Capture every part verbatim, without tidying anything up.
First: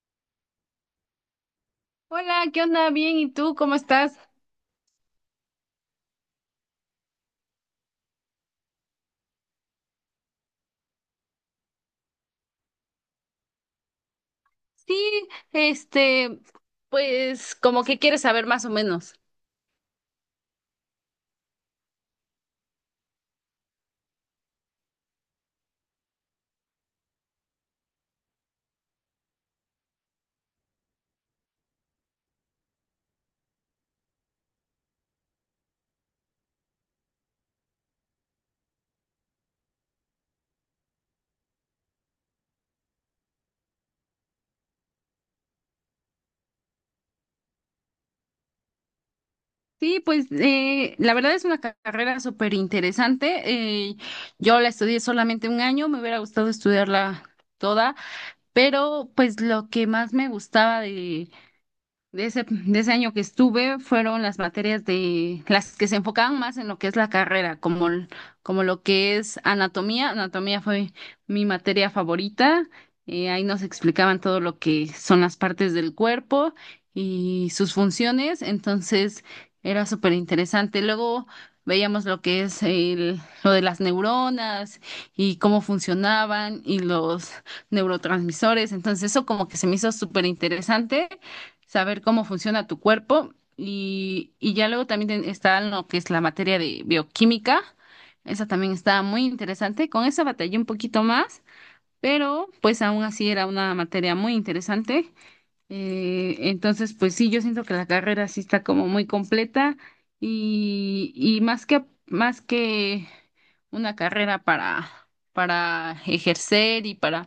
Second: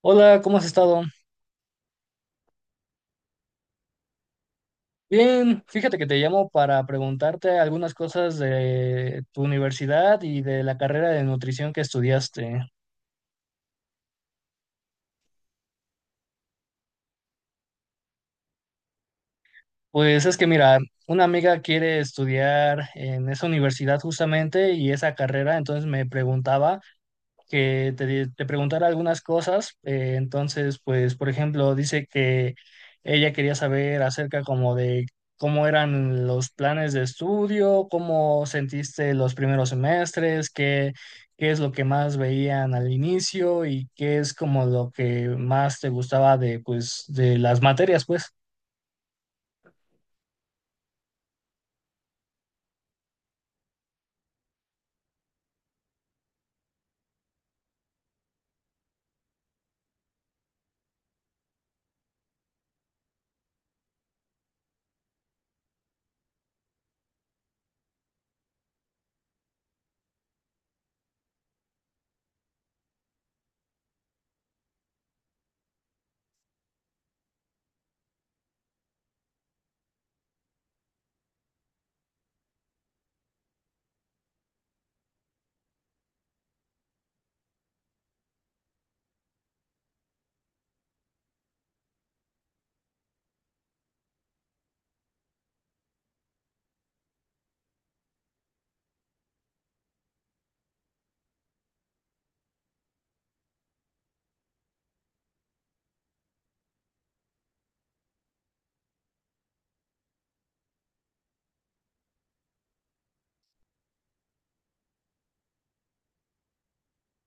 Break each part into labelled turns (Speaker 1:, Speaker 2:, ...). Speaker 1: Hola, ¿cómo has estado?
Speaker 2: Hola, ¿qué onda? Bien, ¿y tú cómo estás?
Speaker 1: Bien, fíjate que te llamo para preguntarte algunas cosas de tu universidad y de la carrera de nutrición que estudiaste.
Speaker 2: Sí, este, pues como que quieres saber más o menos.
Speaker 1: Pues es que mira, una amiga quiere estudiar en esa universidad justamente y esa carrera, entonces me preguntaba. que te, di- te preguntara algunas cosas. Eh, entonces, pues, por ejemplo, dice que ella quería saber acerca como de cómo eran los planes de estudio, cómo sentiste los primeros semestres, qué, qué es lo que más veían al inicio y qué es como lo que más te gustaba de, pues, de las materias, pues.
Speaker 2: Sí, pues eh, la verdad es una ca- carrera súper interesante. eh, yo la estudié solamente un año, me hubiera gustado estudiarla toda, pero pues lo que más me gustaba de de ese, de ese año que estuve fueron las materias de las que se enfocaban más en lo que es la carrera, como, l- como lo que es anatomía. Anatomía fue mi materia favorita. Eh, ahí nos explicaban todo lo que son las partes del cuerpo y sus funciones. Entonces era súper interesante. Luego veíamos lo que es el, lo de las neuronas y cómo funcionaban y los neurotransmisores. Entonces eso como que se me hizo súper interesante saber cómo funciona tu cuerpo y, y ya luego también ten- está lo que es la materia de bioquímica. Esa también está muy interesante. Con esa batallé un poquito más, pero pues aún así era una materia muy interesante. Eh, entonces, pues sí, yo siento que la carrera sí está como muy completa y, y más que, más que una carrera para, para ejercer y para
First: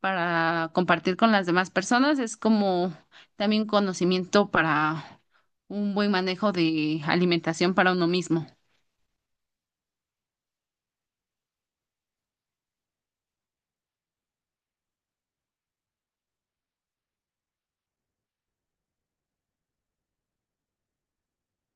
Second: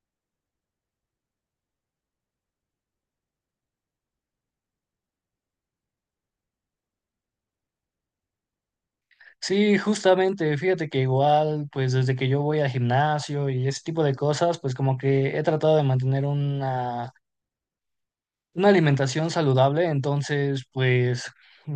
Speaker 2: para compartir con las demás personas, es como también conocimiento para un buen manejo de alimentación para uno mismo.
Speaker 1: Sí, justamente, fíjate que igual, pues desde que yo voy al gimnasio y ese tipo de cosas, pues como que he tratado de mantener una Una alimentación saludable, entonces, pues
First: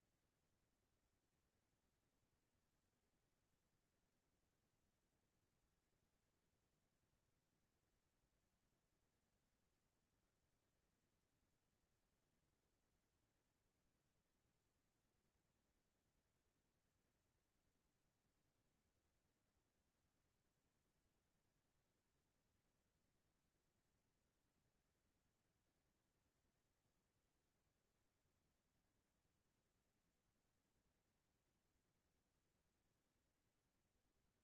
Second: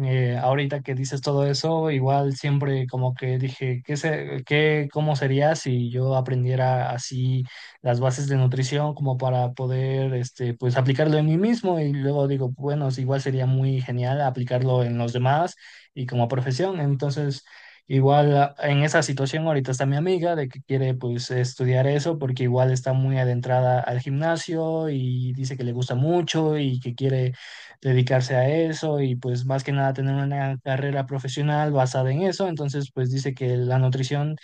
Speaker 1: eh, ahorita que dices todo eso, igual siempre como que dije, ¿qué se, qué, cómo sería si yo aprendiera así las bases de nutrición como para poder, este, pues aplicarlo en mí mismo? Y luego digo, bueno, sí, igual sería muy genial aplicarlo en los demás y como profesión. Entonces, igual a- en esa situación ahorita está mi amiga de que quiere pues estudiar eso porque igual está muy adentrada al gimnasio y dice que le gusta mucho y que quiere dedicarse a eso y pues más que nada tener una carrera profesional basada en eso. Entonces pues dice que la nutrición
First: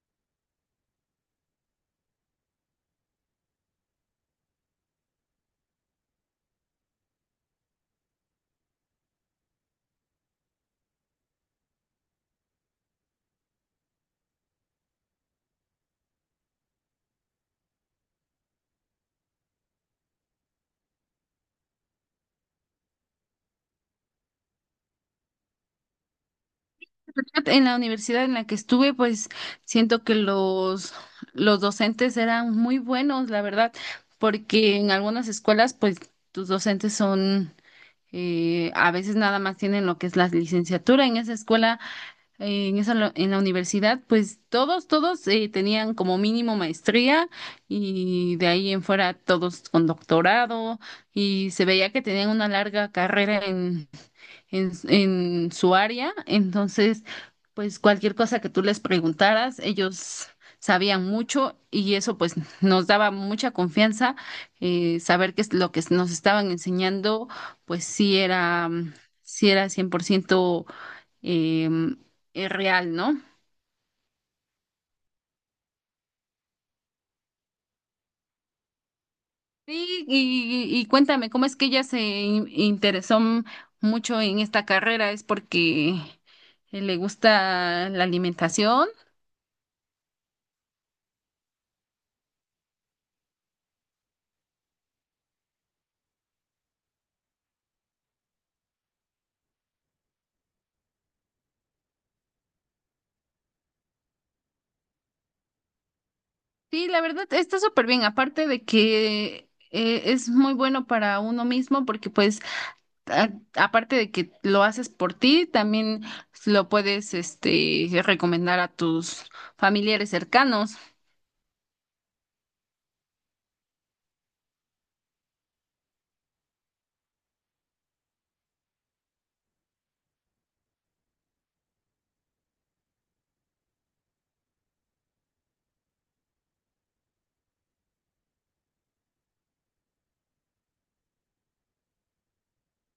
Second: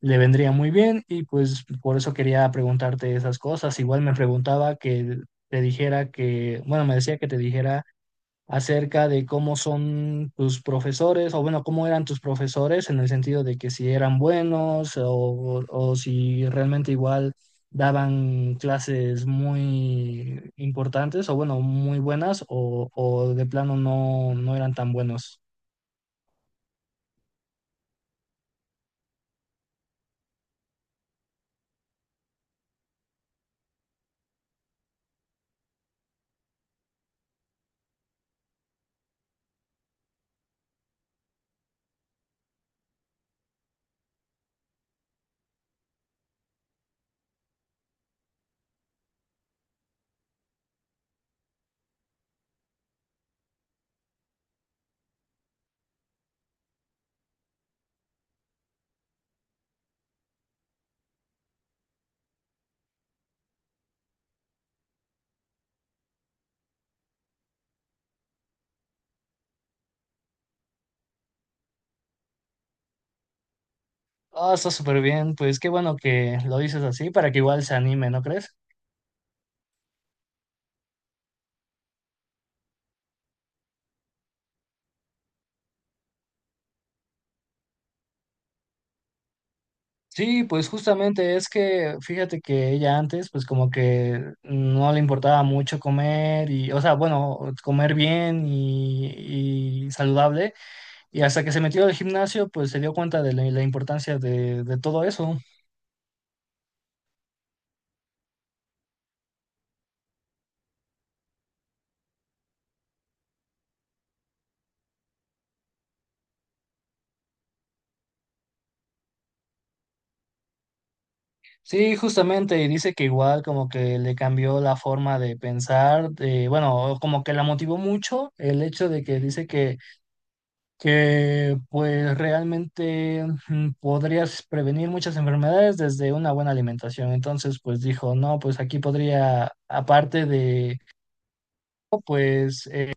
Speaker 1: le vendría muy bien y pues por eso quería preguntarte esas cosas. Igual me preguntaba que te dijera que, bueno, me decía que te dijera acerca de cómo son tus profesores, o bueno, cómo eran tus profesores en el sentido de que si eran buenos o, o si realmente igual daban clases muy importantes o bueno, muy buenas o, o de plano no, no eran tan buenos.
Speaker 2: En la universidad en la que estuve, pues siento que los, los docentes eran muy buenos, la verdad, porque en algunas escuelas, pues tus docentes son, eh, a veces nada más tienen lo que es la licenciatura. En esa escuela eh, en esa, lo- en la universidad, pues todos, todos eh, tenían como mínimo maestría y de ahí en fuera todos con doctorado y se veía que tenían una larga carrera en, en, en su área. Entonces, pues cualquier cosa que tú les preguntaras, ellos sabían mucho y eso pues nos daba mucha confianza, eh, saber que es lo que nos estaban enseñando, pues sí era, mm, sí era cien por ciento em, eh, real, ¿no?
Speaker 1: Ah, está súper bien, pues qué bueno que lo dices así para que igual se anime, ¿no crees?
Speaker 2: Sí, y, y cuéntame, ¿cómo es que ella se in- interesó m- mucho en esta carrera? ¿Es porque eh, le gusta la alimentación?
Speaker 1: Sí, pues justamente es que fíjate que ella antes pues como que no le importaba mucho comer y, o sea, bueno, comer bien y, y saludable y hasta que se metió al gimnasio pues se dio cuenta de la, la importancia de, de todo eso.
Speaker 2: Sí, la verdad está súper bien, aparte de que eh, es muy bueno para uno mismo porque pues a- aparte de que lo haces por ti, también lo puedes este recomendar a tus familiares cercanos.
Speaker 1: Sí, justamente y dice que igual como que le cambió la forma de pensar, de, bueno, como que la motivó mucho el hecho de que dice que que pues realmente mm, podrías prevenir muchas enfermedades desde una buena alimentación. Entonces, pues dijo, no, pues aquí podría, aparte de, pues, eh,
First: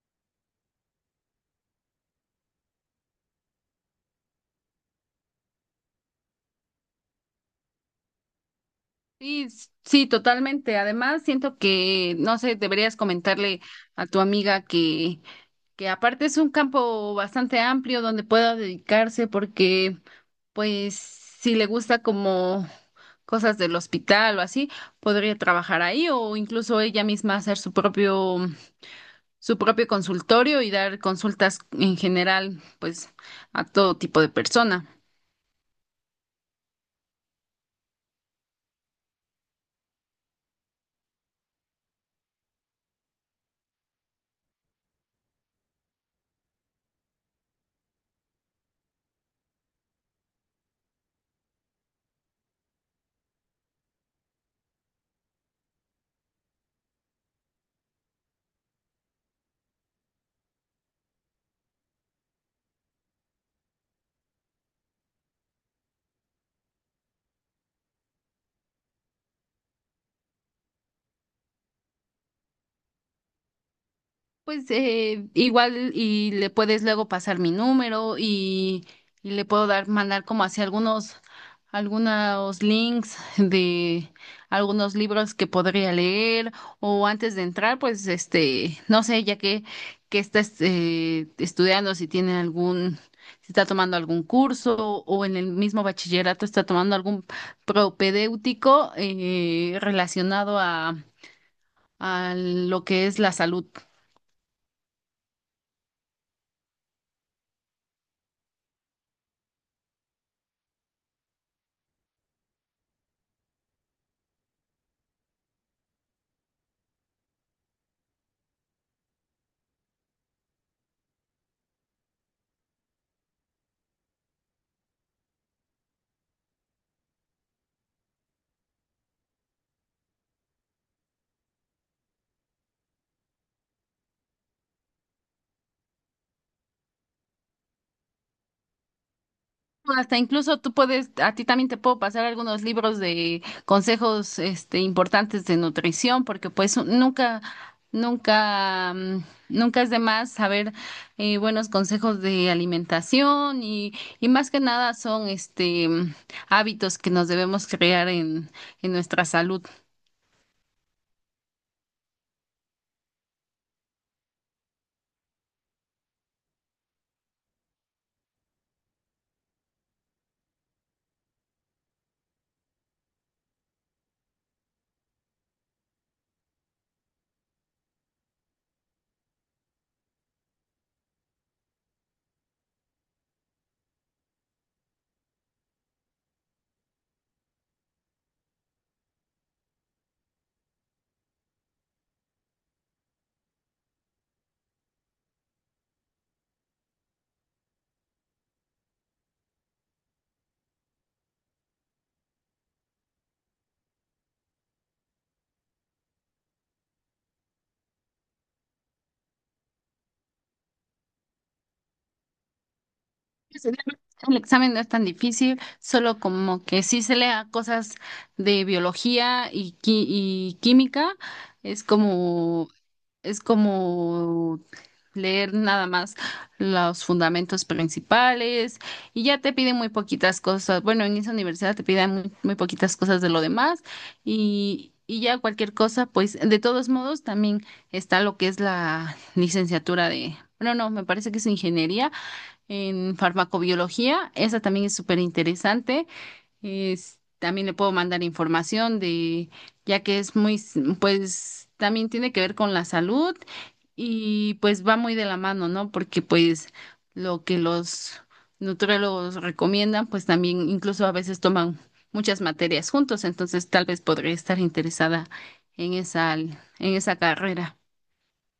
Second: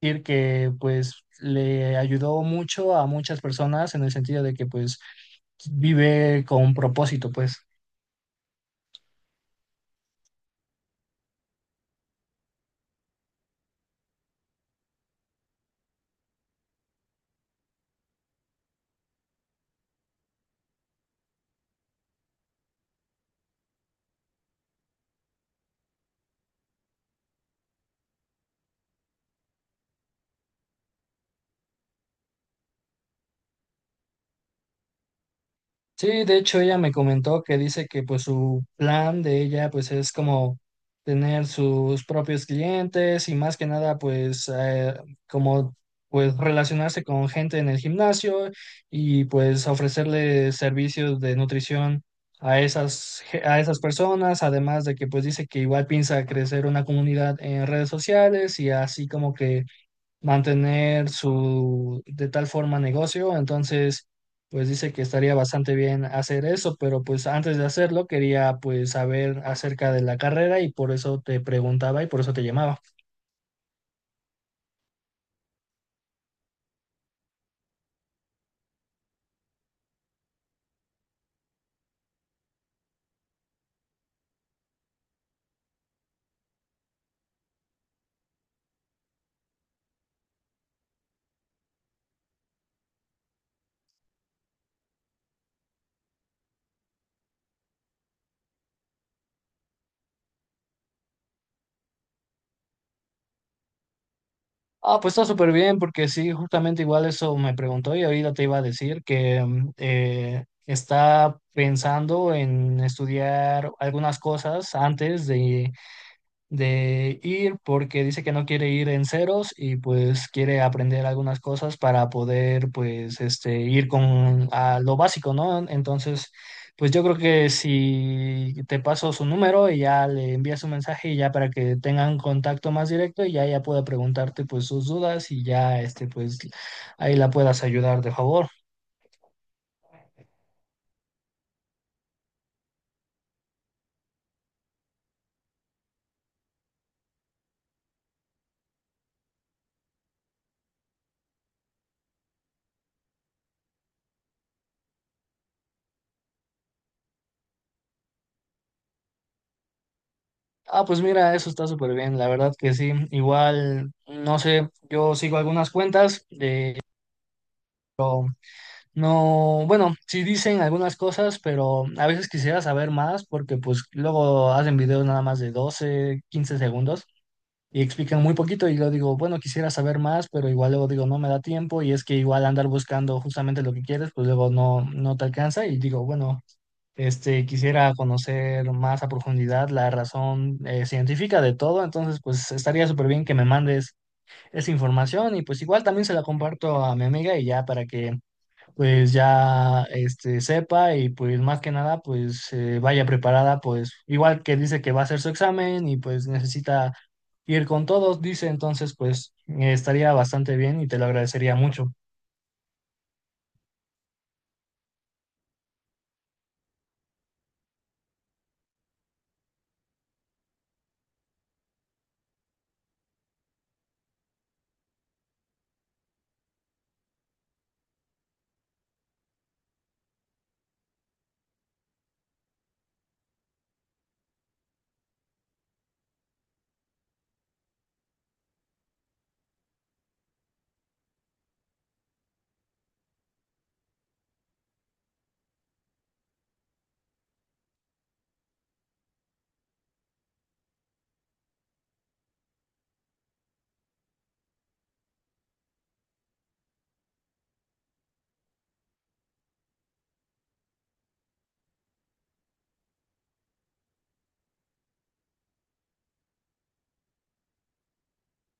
Speaker 1: decir que pues le ayudó mucho a muchas personas en el sentido de que pues vive con propósito, pues.
Speaker 2: Sí, s- sí, totalmente. Además, siento que, no sé, deberías comentarle a tu amiga que, que aparte es un campo bastante amplio donde pueda dedicarse porque, pues, si le gusta como cosas del hospital o así, podría trabajar ahí o incluso ella misma hacer su propio, su propio consultorio y dar consultas en general, pues, a todo tipo de persona.
Speaker 1: Sí, de hecho ella me comentó que dice que pues su plan de ella pues es como tener sus propios clientes y más que nada pues eh, como pues relacionarse con gente en el gimnasio y pues ofrecerle servicios de nutrición a esas ge- a esas personas, además de que pues dice que igual piensa crecer una comunidad en redes sociales y así como que mantener su de tal forma negocio, entonces pues dice que estaría bastante bien hacer eso, pero pues antes de hacerlo quería pues saber acerca de la carrera y por eso te preguntaba y por eso te llamaba.
Speaker 2: Pues eh, igual y le puedes luego pasar mi número y, y le puedo dar, mandar como hacia algunos, algunos links de algunos libros que podría leer o antes de entrar, pues este, no sé, ya que, que está este, estudiando, si tiene algún, si está tomando algún curso o en el mismo bachillerato está tomando algún propedéutico, eh, relacionado a, a lo que es la salud.
Speaker 1: Ah, pues está súper bien porque sí, justamente igual eso me preguntó y ahorita te iba a decir que mm, eh, está pensando en estudiar algunas cosas antes de de ir porque dice que no quiere ir en ceros y pues quiere aprender algunas cosas para poder pues este ir con a lo básico, ¿no? Entonces, pues yo creo que si te paso su número y ya le envías un mensaje y ya para que tengan contacto más directo y ya ella pueda preguntarte pues sus dudas y ya este pues ahí la puedas ayudar de favor.
Speaker 2: No, hasta incluso tú puedes, a ti también te puedo pasar algunos libros de consejos, este, importantes de nutrición, porque pues nunca, nunca, mm, nunca es de más saber, eh, buenos consejos de alimentación y, y más que nada son, este, mm, hábitos que nos debemos crear en, en nuestra salud.
Speaker 1: Ah, pues mira, eso está súper bien, la verdad que sí. Igual, no sé, yo sigo algunas cuentas. No, bueno, sí dicen algunas cosas, pero a veces quisiera saber más porque pues luego hacen videos nada más de doce quince segundos y explican muy poquito y yo digo, bueno, quisiera saber más, pero igual luego digo, no me da tiempo y es que igual andar buscando justamente lo que quieres, pues luego no, no te alcanza y digo, bueno, este, quisiera conocer más a profundidad la razón eh, científica de todo, entonces pues estaría súper bien que me mandes esa información y pues igual también se la comparto a mi amiga y ya para que pues ya este, sepa y pues más que nada pues eh, vaya preparada, pues igual que dice que va a hacer su examen y pues necesita ir con todos, dice, entonces pues eh, estaría bastante bien y te lo agradecería mucho.
Speaker 2: El examen no es tan difícil, solo como que sí se lea cosas de biología y, qui- y química. Es como Es como leer nada más los fundamentos principales y ya te piden muy poquitas cosas. Bueno, en esa universidad te piden muy, muy poquitas cosas de lo demás y, y ya cualquier cosa, pues de todos modos también está lo que es la licenciatura de... Bueno, no, me parece que es ingeniería en farmacobiología. Esa también es súper interesante, es, también le puedo mandar información de, ya que es muy, s- pues también tiene que ver con la salud y pues va muy de la mano, ¿no? Porque pues lo que los nutriólogos recomiendan, pues también incluso a veces toman muchas materias juntos, entonces tal vez podría estar interesada en esa, en esa carrera.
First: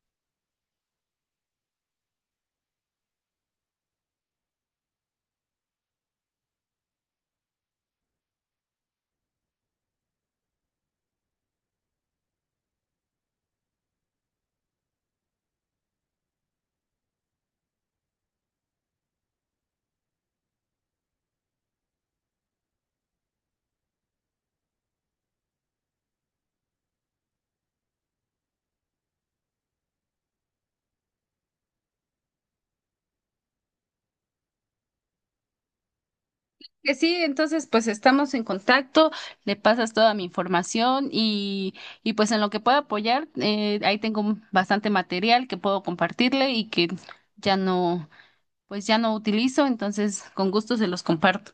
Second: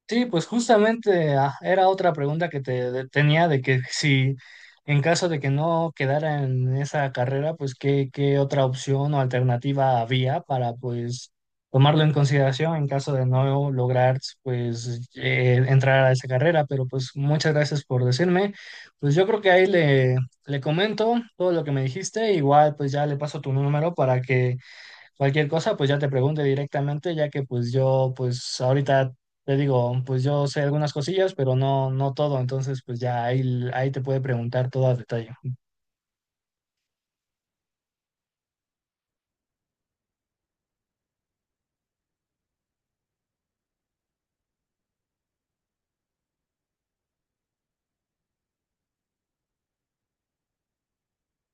Speaker 1: Sí, pues justamente ah, era otra pregunta que te de- tenía de que si en caso de que no quedara en esa carrera, pues qué, qué otra opción o alternativa había para pues tomarlo en consideración en caso de no lograr pues eh, entrar a esa carrera. Pero pues muchas gracias por decirme. Pues yo creo que ahí le, le comento todo lo que me dijiste. Igual pues ya le paso tu número para que cualquier cosa, pues ya te pregunte directamente, ya que pues yo, pues ahorita te digo, pues yo sé algunas cosillas, pero no, no todo, entonces pues ya ahí, ahí te puede preguntar todo a detalle.
Speaker 2: Que sí, entonces pues estamos en contacto, le pasas toda mi información y, y pues en lo que pueda apoyar, eh, ahí tengo bastante material que puedo compartirle y que ya no, pues ya no utilizo, entonces con gusto se los comparto.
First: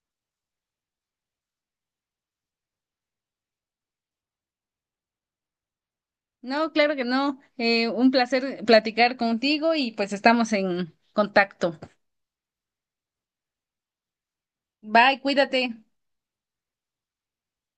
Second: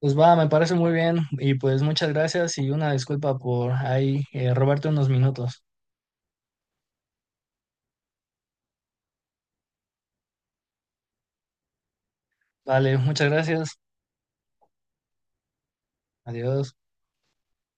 Speaker 1: Pues va, me parece muy bien y pues muchas gracias y una disculpa por ahí eh, robarte unos minutos.
Speaker 2: No, claro que no, eh, un placer platicar contigo y pues estamos en contacto.
Speaker 1: Vale, muchas gracias.
Speaker 2: Bye, cuídate.
Speaker 1: Adiós.